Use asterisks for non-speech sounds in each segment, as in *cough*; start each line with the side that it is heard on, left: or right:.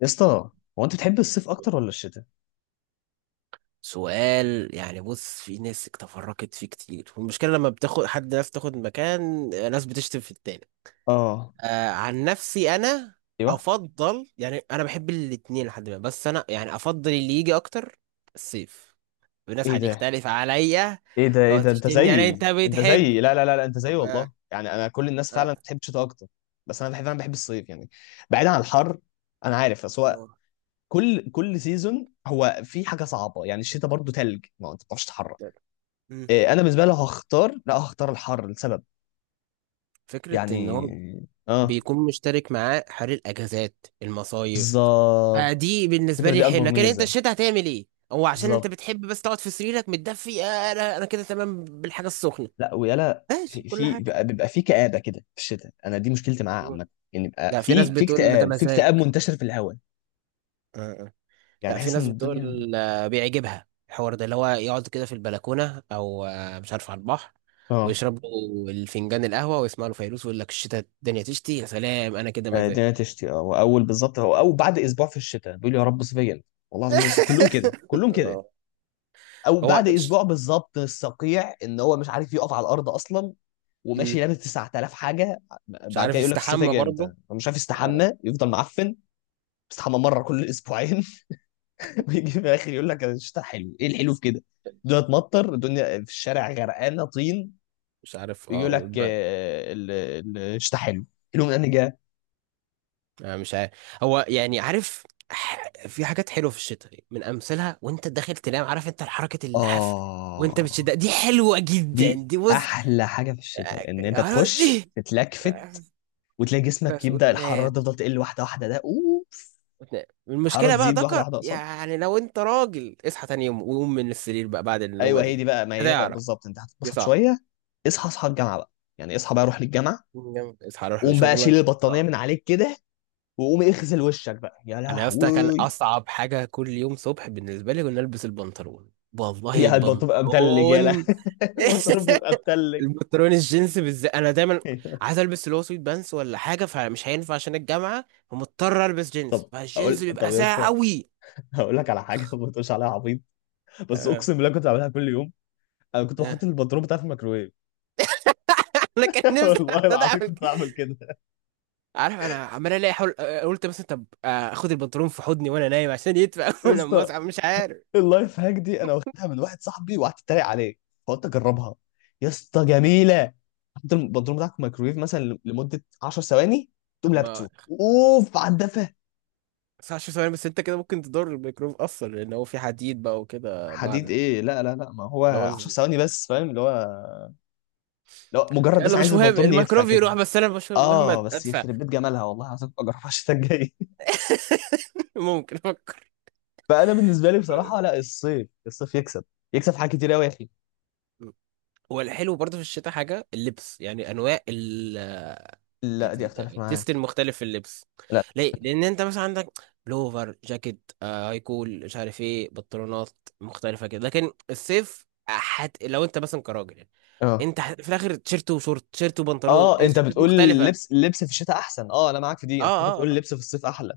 left: يا اسطى، هو انت بتحب الصيف اكتر ولا الشتاء؟
right: سؤال يعني بص، في ناس تفرقت فيه كتير، والمشكلة لما بتاخد حد ناس تاخد مكان، ناس بتشتم في التاني.
left: اه.
right: عن نفسي أنا
left: ايوه.
right: أفضل، يعني أنا بحب الاتنين لحد ما، بس أنا يعني أفضل اللي يجي أكتر، الصيف. الناس
left: ايه ده،
right: هتختلف عليا،
left: ايه ده، ايه
right: تقعد
left: ده، انت
right: تشتمني. يعني أنت
left: زيي، انت
right: بتحب؟
left: زيي، لا لا لا لا، انت زيي
right: طب
left: والله. يعني انا، كل الناس
right: آه
left: فعلا بتحب الشتاء اكتر، بس انا بحب الصيف يعني. بعيدا عن الحر، انا عارف، بس هو
right: لو-
left: كل سيزون هو في حاجه صعبه. يعني الشتاء برضو تلج، ما هو انت ما بتعرفش تتحرك.
right: مم.
left: إيه، انا بالنسبه لي لو هختار، لا هختار الحر لسبب،
right: فكرة إن
left: يعني،
right: هو
left: اه.
right: بيكون مشترك معاه حر، الأجازات، المصايف.
left: بالظبط،
right: دي بالنسبه
left: الفكره
right: لي
left: دي
right: الحلوه،
left: اكبر
right: لكن انت
left: ميزه،
right: الشتاء هتعمل ايه؟ هو عشان انت
left: بالظبط.
right: بتحب بس تقعد في سريرك متدفي. انا كده تمام بالحاجه السخنه.
left: لا ويلا،
right: ماشي
left: في
right: كل
left: في
right: حاجه.
left: بيبقى في كآبة كده في الشتاء، انا دي مشكلتي معاه عامة. ان يبقى
right: لا، في ناس
left: في
right: بتقول ده
left: اكتئاب، في
right: مزاج.
left: اكتئاب منتشر في الهواء،
right: آه، آه.
left: يعني
right: لا، في
left: بحس
right: ناس
left: ان الدنيا،
right: بتقول بيعجبها الحوار ده، اللي هو يقعد كده في البلكونه، او مش عارف، على البحر،
left: اه.
right: ويشرب له الفنجان القهوه، ويسمع له فيروز، ويقول لك الشتاء الدنيا تشتي يا سلام. انا كده
left: آه،
right: مزاج.
left: الدنيا تشتي. اه واول بالظبط، هو او بعد اسبوع في الشتاء بيقول يا رب صيفيا. والله العظيم بص، كلهم كده،
right: *laughs*
left: كلهم كده.
right: آه.
left: او
right: هو
left: بعد اسبوع بالظبط الصقيع، ان هو مش عارف يقف على الارض اصلا،
right: مم.
left: وماشي لابس 9000 حاجه.
right: مش
left: بعد كده
right: عارف
left: يقول لك الصيف
right: يستحمى
left: جاي
right: برضه.
left: امتى، هو مش عارف
right: آه،
left: يستحمى، يفضل معفن. بيستحمى مره كل اسبوعين. *laughs* ويجي في الاخر يقول لك الشتاء حلو. ايه الحلو في كده؟ الدنيا تمطر، الدنيا في الشارع غرقانه طين.
right: مش عارف.
left: يقول
right: اه
left: لك آه، الشتاء حلو. حلو من انهي جهه؟
right: أنا مش عارف. هو يعني عارف. في حاجات حلوه في الشتاء، من امثلها، وانت داخل تنام عارف انت حركه اللحاف وانت بتشد،
left: اه،
right: دي حلوه جدا
left: دي
right: دي، بص.
left: احلى حاجه في
right: آه،
left: الشتاء، ان انت تخش
right: دي. آه،
left: تتلكفت، وتلاقي جسمك
right: بس
left: يبدا الحراره
right: وتنام.
left: تفضل تقل واحده واحده، ده اوف.
right: وتنام
left: الحراره
right: المشكله بقى،
left: تزيد واحده
right: ذكر
left: واحده اقصد.
right: يعني لو انت راجل، اصحى تاني يوم وقوم من السرير بقى بعد النومه
left: ايوه، هي دي
right: دي.
left: بقى، ما هي بقى
right: هتعرف.
left: بالظبط، انت
right: دي
left: هتتبسط
right: صعب.
left: شويه. اصحى اصحى الجامعه بقى، يعني اصحى بقى، روح للجامعه.
right: اصحى روح
left: قوم بقى شيل
right: لشغلك.
left: البطانيه
right: صعب.
left: من عليك كده، وقوم اغسل وشك بقى، يا
right: انا يا اسطى كان
left: لهوي.
right: اصعب حاجه كل يوم صبح بالنسبه لي كنا البس البنطلون. والله
left: يا البطروخ بيبقى متلج، يالا.
right: البنطلون.
left: *laughs* البطروخ بيبقى
right: *laughs*
left: متلج.
right: البنطلون الجينز بالذات، انا دايما
left: *laughs* أيوة.
right: عايز البس اللي هو سويت بانس ولا حاجه، فمش هينفع عشان الجامعه، فمضطر البس جينز،
left: طب
right: فالجينز
left: اقول، طب
right: بيبقى
left: يا
right: ساقع
left: اسطى،
right: قوي.
left: هقول لك على حاجه ما تقولش عليها عبيط، بس
right: آه.
left: اقسم بالله كنت بعملها كل يوم. انا كنت بحط
right: آه.
left: البطروخ بتاعي في الميكروويف.
right: *laughs* انا كان
left: *laughs*
right: نفسي *laughs*
left: والله
right: أقعد
left: العظيم
right: اعمل
left: كنت
right: كده.
left: بعمل كده.
right: عارف انا عمال الاقي حول، قلت مثلا طب. اخد البنطلون في حضني وانا نايم عشان يدفى.
left: يا
right: *laughs* لما
left: اسطى،
right: اصحى مش عارف.
left: اللايف هاك دي انا واخدها من واحد صاحبي وقعدت اتريق عليه، فقلت اجربها. يا اسطى جميله. حط البطروخ بتاعك في الميكروويف مثلا لمده 10 ثواني، تقوم
right: اما
left: لابسه اوف على الدفه.
right: 19 ثواني، بس انت كده ممكن تضر الميكروب اصلا، لان هو في حديد بقى وكده
left: حديد
right: معدن.
left: ايه، لا لا لا، ما هو
right: اللي هو
left: 10 ثواني بس، فاهم اللي هو، لو مجرد بس
right: يلا،
left: عايز
right: مش مهم
left: البنطلون يدفع
right: الميكروب يروح،
left: كده.
right: بس انا مش مهم
left: اه بس
right: ادفع.
left: يخرب بيت جمالها والله، هتبقى اجربها الشتاء الجاي. *laughs*
right: *laughs* ممكن افكر.
left: فانا بالنسبه لي بصراحه لا، الصيف، يكسب. يكسب في حاجات كتير قوي يا اخي.
right: هو الحلو برضه في الشتاء حاجة اللبس، يعني أنواع
left: لا، دي اختلف
right: التيست
left: معاك.
right: المختلف في اللبس.
left: لا.
right: ليه؟ لأن أنت مثلا عندك بلوفر، جاكيت، هاي كول، مش عارف إيه، بنطلونات مختلفة كده. لكن الصيف لو أنت مثلا كراجل يعني،
left: اه
right: أنت في الآخر تيشيرت وشورت، تيشيرت وبنطلون،
left: اه، انت
right: التيشيرتات
left: بتقول
right: مختلفة.
left: اللبس في الشتاء احسن. اه، انا معاك في دي،
right: اه،
left: انا فكرتك
right: اه،
left: بتقول
right: آه.
left: اللبس في الصيف احلى.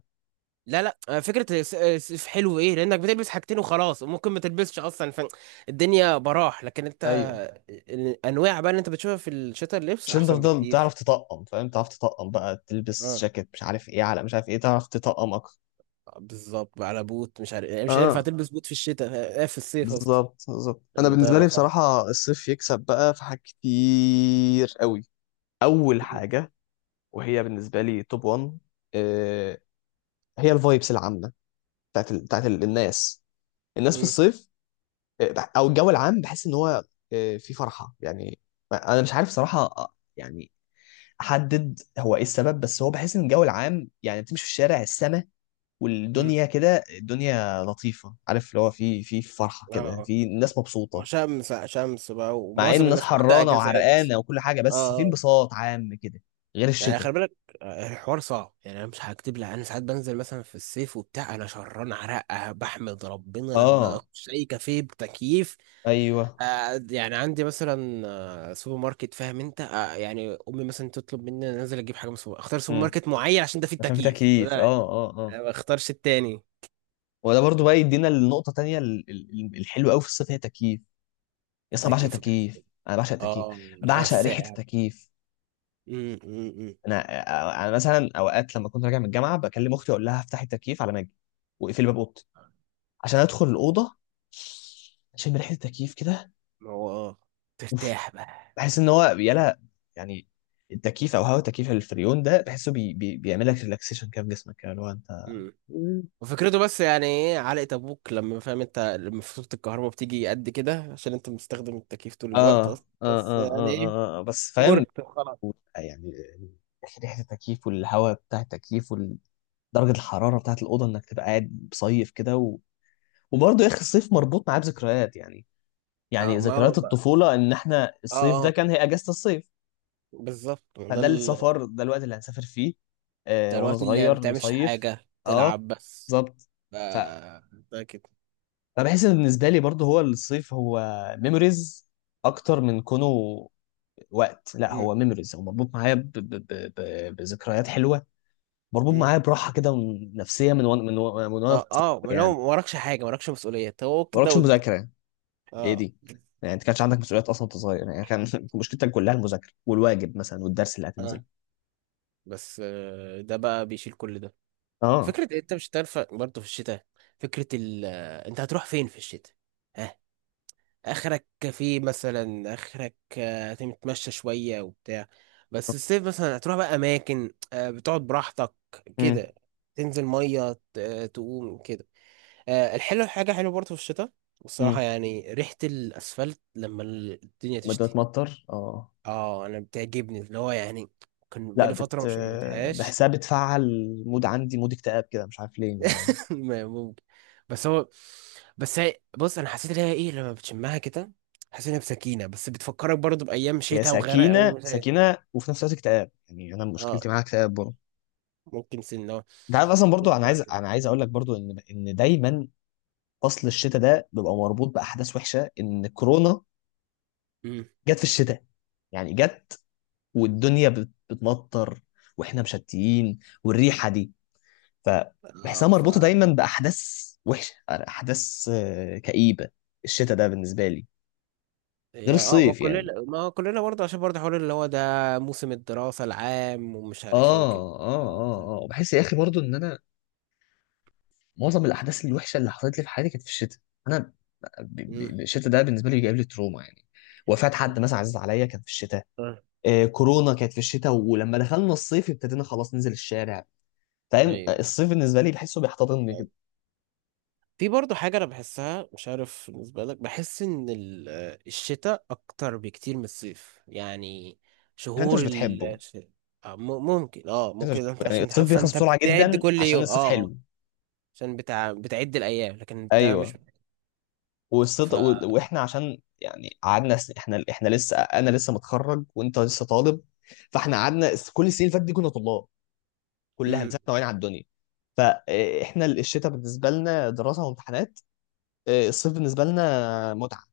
right: لا، لا، فكرة الصيف حلو، ايه لانك بتلبس حاجتين وخلاص، وممكن ما تلبسش اصلا، فالدنيا براح. لكن انت
left: ايوه،
right: الانواع بقى اللي انت بتشوفها في الشتاء، اللبس
left: مش انت
right: احسن
left: تفضل تعرف
right: بكتير.
left: تطقم، فاهم، تعرف تطقم بقى، تلبس
right: اه،
left: جاكيت مش عارف ايه على مش عارف ايه، تعرف تطقم اكتر.
right: بالظبط، على بوت مش عارف يعني، مش هينفع
left: اه.
right: تلبس بوت في الشتاء. في الصيف قصدي.
left: بالظبط بالظبط، انا
right: الموضوع
left: بالنسبه
right: يبقى
left: لي
right: صعب.
left: بصراحه الصيف يكسب بقى في حاجات كتير قوي. اول
right: م-
left: حاجه وهي بالنسبه لي توب 1، آه، هي الفايبس العامه بتاعت الناس، الناس في
right: م-
left: الصيف. آه، او الجو العام، بحس ان هو آه، في فرحه يعني. انا مش عارف صراحه، آه، يعني احدد هو ايه السبب، بس هو بحس ان الجو العام، يعني تمشي في الشارع، السما
right: م.
left: والدنيا كده، الدنيا لطيفه، عارف اللي هو في فرحه كده،
right: اه،
left: في ناس
right: هو
left: مبسوطه،
right: شمس شمس بقى،
left: مع ان
right: ومعظم
left: الناس
right: الناس واخدة
left: حرانه
right: اجازات.
left: وعرقانه وكل حاجه،
right: اه.
left: بس في
right: آه.
left: انبساط عام كده. غير
right: يعني
left: الشتاء.
right: خلي بالك، الحوار صعب يعني. انا مش هكتب لك، انا ساعات بنزل مثلا في الصيف وبتاع، انا شران عرقه بحمد ربنا لما
left: اه،
right: اخش اي كافيه بتكييف.
left: ايوه،
right: يعني عندي مثلا سوبر ماركت، فاهم انت؟ يعني امي مثلا تطلب مني أنا انزل اجيب حاجه من سوبر، اختار سوبر ماركت معين عشان ده فيه
left: عشان في
right: التكييف ولا
left: تكييف،
right: لا.
left: اه اه اه.
right: أنا ما اختارش التاني.
left: وده برضو بقى يدينا النقطة تانية، الحلوة قوي في الصيف، هي التكييف. يا اسطى، أنا بعشق
right: التكييف فكره.
left: التكييف، انا بعشق التكييف،
right: اه، الهواء
left: بعشق ريحة
right: الساقع.
left: التكييف.
right: امم، أمم، أمم.
left: انا انا مثلا اوقات لما كنت راجع من الجامعة، بكلم اختي اقول لها افتحي التكييف على ما اجي، واقفلي باب اوضتي، عشان ادخل الأوضة اشم ريحة التكييف كده.
right: ما هو اه،
left: اوف.
right: ترتاح بقى.
left: بحس ان هو يلا يعني، التكييف او هواء التكييف، الفريون ده بحسه بي بي بيعمل لك ريلاكسيشن كده في جسمك، كده اللي هو انت،
right: م- وفكرته، بس يعني ايه علقة ابوك لما فاهم انت لما فاتورة الكهرباء بتيجي قد كده عشان انت مستخدم التكييف طول
left: اه
right: الوقت
left: اه
right: اصلا،
left: اه
right: بس يعني
left: اه
right: ايه؟
left: اه، آه. بس فاهم
right: ورث. خلاص.
left: يعني، آه، ريحه التكييف، والهواء بتاع التكييف، ودرجه الحراره بتاعه الاوضه، انك تبقى قاعد مصيف كده وبرضه يا اخي الصيف مربوط معاه بذكريات، يعني يعني
right: اه، ما هو
left: ذكريات الطفوله، ان احنا
right: اه،
left: الصيف ده
right: اه،
left: كان هي اجازه الصيف،
right: بالظبط. ده
left: فده السفر، ده الوقت اللي هنسافر فيه، آه
right: ده
left: وانا
right: الوقت اللي ما
left: صغير
right: بتعملش
left: نصيف.
right: حاجة،
left: اه
right: تلعب بس.
left: بالظبط.
right: ف-
left: ف-
right: ده كده.
left: فبحس ان بالنسبه لي برضه، هو الصيف هو ميموريز اكتر من كونه وقت. لا
right: مم.
left: هو ميموريز، هو مربوط معايا بذكريات حلوه. مربوط
right: مم.
left: معايا براحه كده، نفسيه، من وانا في
right: اه،
left: الطفولة
right: اه، ما لو
left: يعني.
right: ما وراكش حاجة، ما وراكش مسؤولية، هو
left: ما
right: كده
left: وراكش
right: وده.
left: مذاكره. ايه
right: اه،
left: دي، يعني انت كانش عندك مسؤوليات اصلا وانت صغير، يعني كان *laughs* مشكلتك كلها المذاكره والواجب مثلا والدرس اللي
right: اه،
left: هتنزله.
right: بس ده بقى بيشيل كل ده.
left: اه.
right: فكرة إيه؟ انت مش هتنفع برضه في الشتاء. فكرة ال آه، انت هتروح فين في الشتاء؟ ها؟ اخرك كافيه مثلا، اخرك هتتمشى شوية وبتاع. بس الصيف مثلا هتروح بقى اماكن، بتقعد براحتك
left: امم،
right: كده، تنزل مية تقوم كده. الحلو حاجة حلوة برضه في الشتاء، والصراحة
left: امم.
right: يعني ريحة الاسفلت لما الدنيا
left: لما
right: تشتي.
left: بتمطر اه.
right: اه، انا بتعجبني اللي هو يعني، كان
left: لا،
right: بقالي فترة ما شمتهاش.
left: بحسها بتفعل مود، عندي مود اكتئاب كده، مش عارف ليه يعني.
right: *laughs* ممكن. بس هو بس هي، بص، انا حسيت ان هي ايه لما بتشمها كده. حسيت ان هي بسكينه، بس بتفكرك برضو بايام
left: هي
right: شتاء وغرق،
left: سكينه
right: و
left: سكينه، وفي نفس الوقت اكتئاب، يعني انا مشكلتي
right: اه
left: معاها اكتئاب برضه.
right: ممكن سنه
left: انت عارف اصلا برضه،
right: تطلع كده.
left: انا عايز اقول لك برضه ان دايما فصل الشتاء ده بيبقى مربوط باحداث وحشه، ان كورونا
right: امم
left: جت في الشتاء، يعني جت والدنيا بتمطر، واحنا مشتيين، والريحه دي، فبحسها
right: اه ف
left: مربوطه دايما باحداث وحشه، احداث آه، كئيبه. الشتاء ده بالنسبه لي غير
right: هي، ما
left: الصيف يعني.
right: كلنا، ما كلنا برضه، عشان برضه حوار اللي هو ده، موسم الدراسه العام، ومش عارف ايه وكده.
left: اه اه اه اه، بحس يا اخي برضو ان انا معظم الاحداث الوحشه اللي حصلت لي في حياتي كانت في الشتاء. انا
right: امم
left: الشتاء ده بالنسبه لي جايب لي تروما يعني. وفاة حد مثلا عزيز عليا كان في الشتاء، آه كورونا كانت في الشتاء، ولما دخلنا الصيف ابتدينا خلاص ننزل الشارع. فاهم،
right: ايوه.
left: الصيف بالنسبه لي بحسه بيحتضنني كده.
right: في برضه حاجة أنا بحسها، مش عارف بالنسبة لك، بحس إن الشتاء أكتر بكتير من الصيف يعني.
left: عشان انت مش
right: شهور ال
left: بتحبه.
right: الش- آه، م- ممكن. اه
left: انت مش
right: ممكن انت
left: بتحبه. يعني
right: عشان تحب
left: الصيف بيخلص
right: فانت
left: بسرعه
right: بتعد
left: جدا
right: كل
left: عشان
right: يوم. اه.
left: الصيف
right: آه،
left: حلو.
right: عشان بتعد الأيام، لكن انت مش
left: ايوه،
right: ف
left: والصيف واحنا عشان يعني قعدنا احنا لسه، انا لسه متخرج وانت لسه طالب، فاحنا قعدنا كل السنين اللي فاتت دي كنا طلاب، كلها من
right: مم.
left: سنه وعين على الدنيا. فاحنا الشتاء بالنسبه لنا دراسه وامتحانات، اه، الصيف بالنسبه لنا متعه.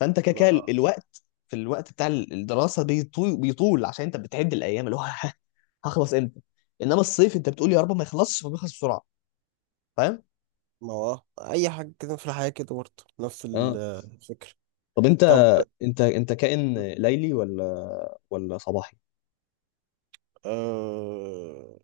left: فانت كده
right: ما
left: كده،
right: آه.
left: في الوقت بتاع الدراسه بيطول بيطول، عشان انت بتعد الايام اللي هو *laughs* هخلص امتى. انما الصيف انت بتقول يا رب ما يخلصش، فبيخلص بسرعه، فاهم.
right: ما هو اي حاجه كده في الحياه كده برضه، نفس
left: اه.
right: الفكره.
left: طب انت،
right: طب،
left: انت كائن ليلي ولا صباحي؟
right: أه...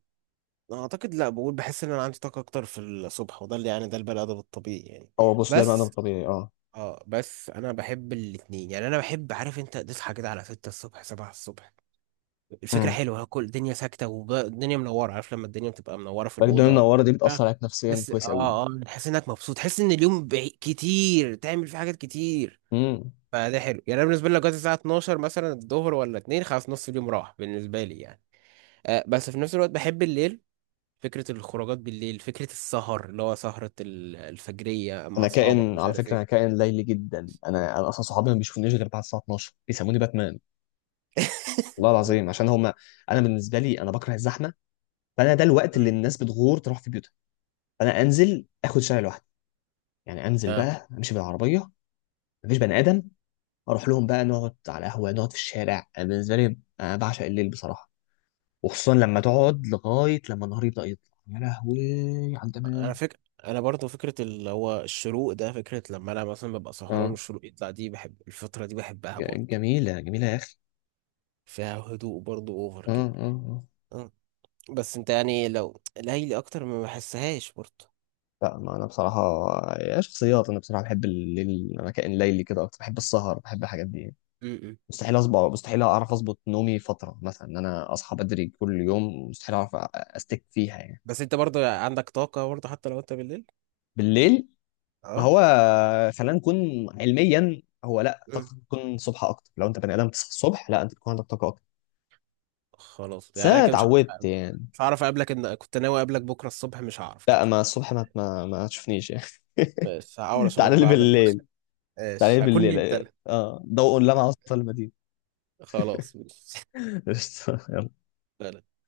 right: أنا اعتقد لا، بقول بحس ان انا عندي طاقه اكتر في الصبح، وده اللي يعني، ده البني ادم الطبيعي يعني.
left: اه بص، ده المعنى
right: بس
left: الطبيعي، اه.
right: اه بس انا بحب الاتنين يعني. انا بحب عارف انت تصحى كده على 6 الصبح، 7 الصبح. الفكره
left: امم.
right: حلوه، كل الدنيا ساكته والدنيا منوره، عارف لما الدنيا بتبقى منوره في
left: الدنيا
right: الاوضه ولا
left: المنوره دي بتاثر
right: حاجه.
left: عليك نفسيا
right: تحس
left: كويس قوي.
right: اه اه تحس انك مبسوط، تحس ان اليوم كتير تعمل فيه حاجات كتير.
left: امم.
right: فده حلو يعني. انا بالنسبه لي لو جت الساعه 12 مثلا الظهر، ولا 2، خلاص نص اليوم راح بالنسبه لي يعني. بس في نفس الوقت بحب الليل، فكره الخروجات بالليل، فكره السهر اللي هو سهره الفجريه مع
left: انا
right: اصحابك
left: كائن
right: مش
left: على
right: عارف
left: فكره،
right: ايه.
left: انا كائن ليلي جدا، انا اصلا صحابي ما بيشوفونيش غير بعد الساعه 12، بيسموني باتمان. والله
right: *laughs*
left: العظيم عشان هم، انا بالنسبه لي انا بكره الزحمه، فانا ده الوقت اللي الناس بتغور تروح في بيوتها، فانا انزل اخد شارع لوحدي، يعني انزل
right: آه.
left: بقى امشي بالعربيه، مفيش بني ادم، اروح لهم بقى نقعد على قهوه، نقعد في الشارع. أنا بالنسبه لي انا بعشق الليل بصراحه، وخصوصا لما تقعد لغايه لما النهار يبدا يطلع، يا لهوي على الجمال.
right: انا برضو فكره اللي هو الشروق ده، فكره لما انا مثلا ببقى سهران
left: اه
right: والشروق يطلع دي، بحب الفتره دي، بحبها برضو.
left: جميله جميله يا اخي.
right: فيها هدوء برضو اوفر
left: اه
right: كده.
left: اه اه.
right: أه. بس انت يعني لو ليلي اكتر ما بحسهاش برضو.
left: لا، ما انا بصراحه يا شخصيات، انا بصراحه بحب الليل، انا كائن ليلي كده اكتر، بحب السهر، بحب الحاجات دي.
right: م-م.
left: مستحيل اعرف اظبط نومي فتره مثلا، ان انا اصحى بدري كل يوم مستحيل، اعرف استك فيها يعني.
right: بس انت برضو عندك طاقه برضو حتى لو انت بالليل.
left: بالليل، ما
right: اه.
left: هو خلينا نكون علميا، هو لا،
right: م.
left: طاقتك بتكون الصبح اكتر، لو انت بني ادم تصحى الصبح، لا انت بتكون عندك طاقه اكتر.
right: خلاص
left: بس
right: يعني، انا
left: انا
right: كده مش عارف.
left: اتعودت يعني.
right: مش هعرف اقابلك ان كنت ناوي اقابلك بكره الصبح، مش هعرف
left: لا
right: كده.
left: ما الصبح، ما تشوفنيش يعني.
right: بس هحاول
left: *laughs*
right: اشوفك
left: تعالى لي
right: بعد المغرب.
left: بالليل، تعالى
right: ماشي،
left: لي
right: هكون نمت
left: بالليل،
right: انا.
left: اه ضوء لمع وسط المدينه.
right: خلاص ماشي.
left: *laughs* قشطة. يلا
right: *laughs*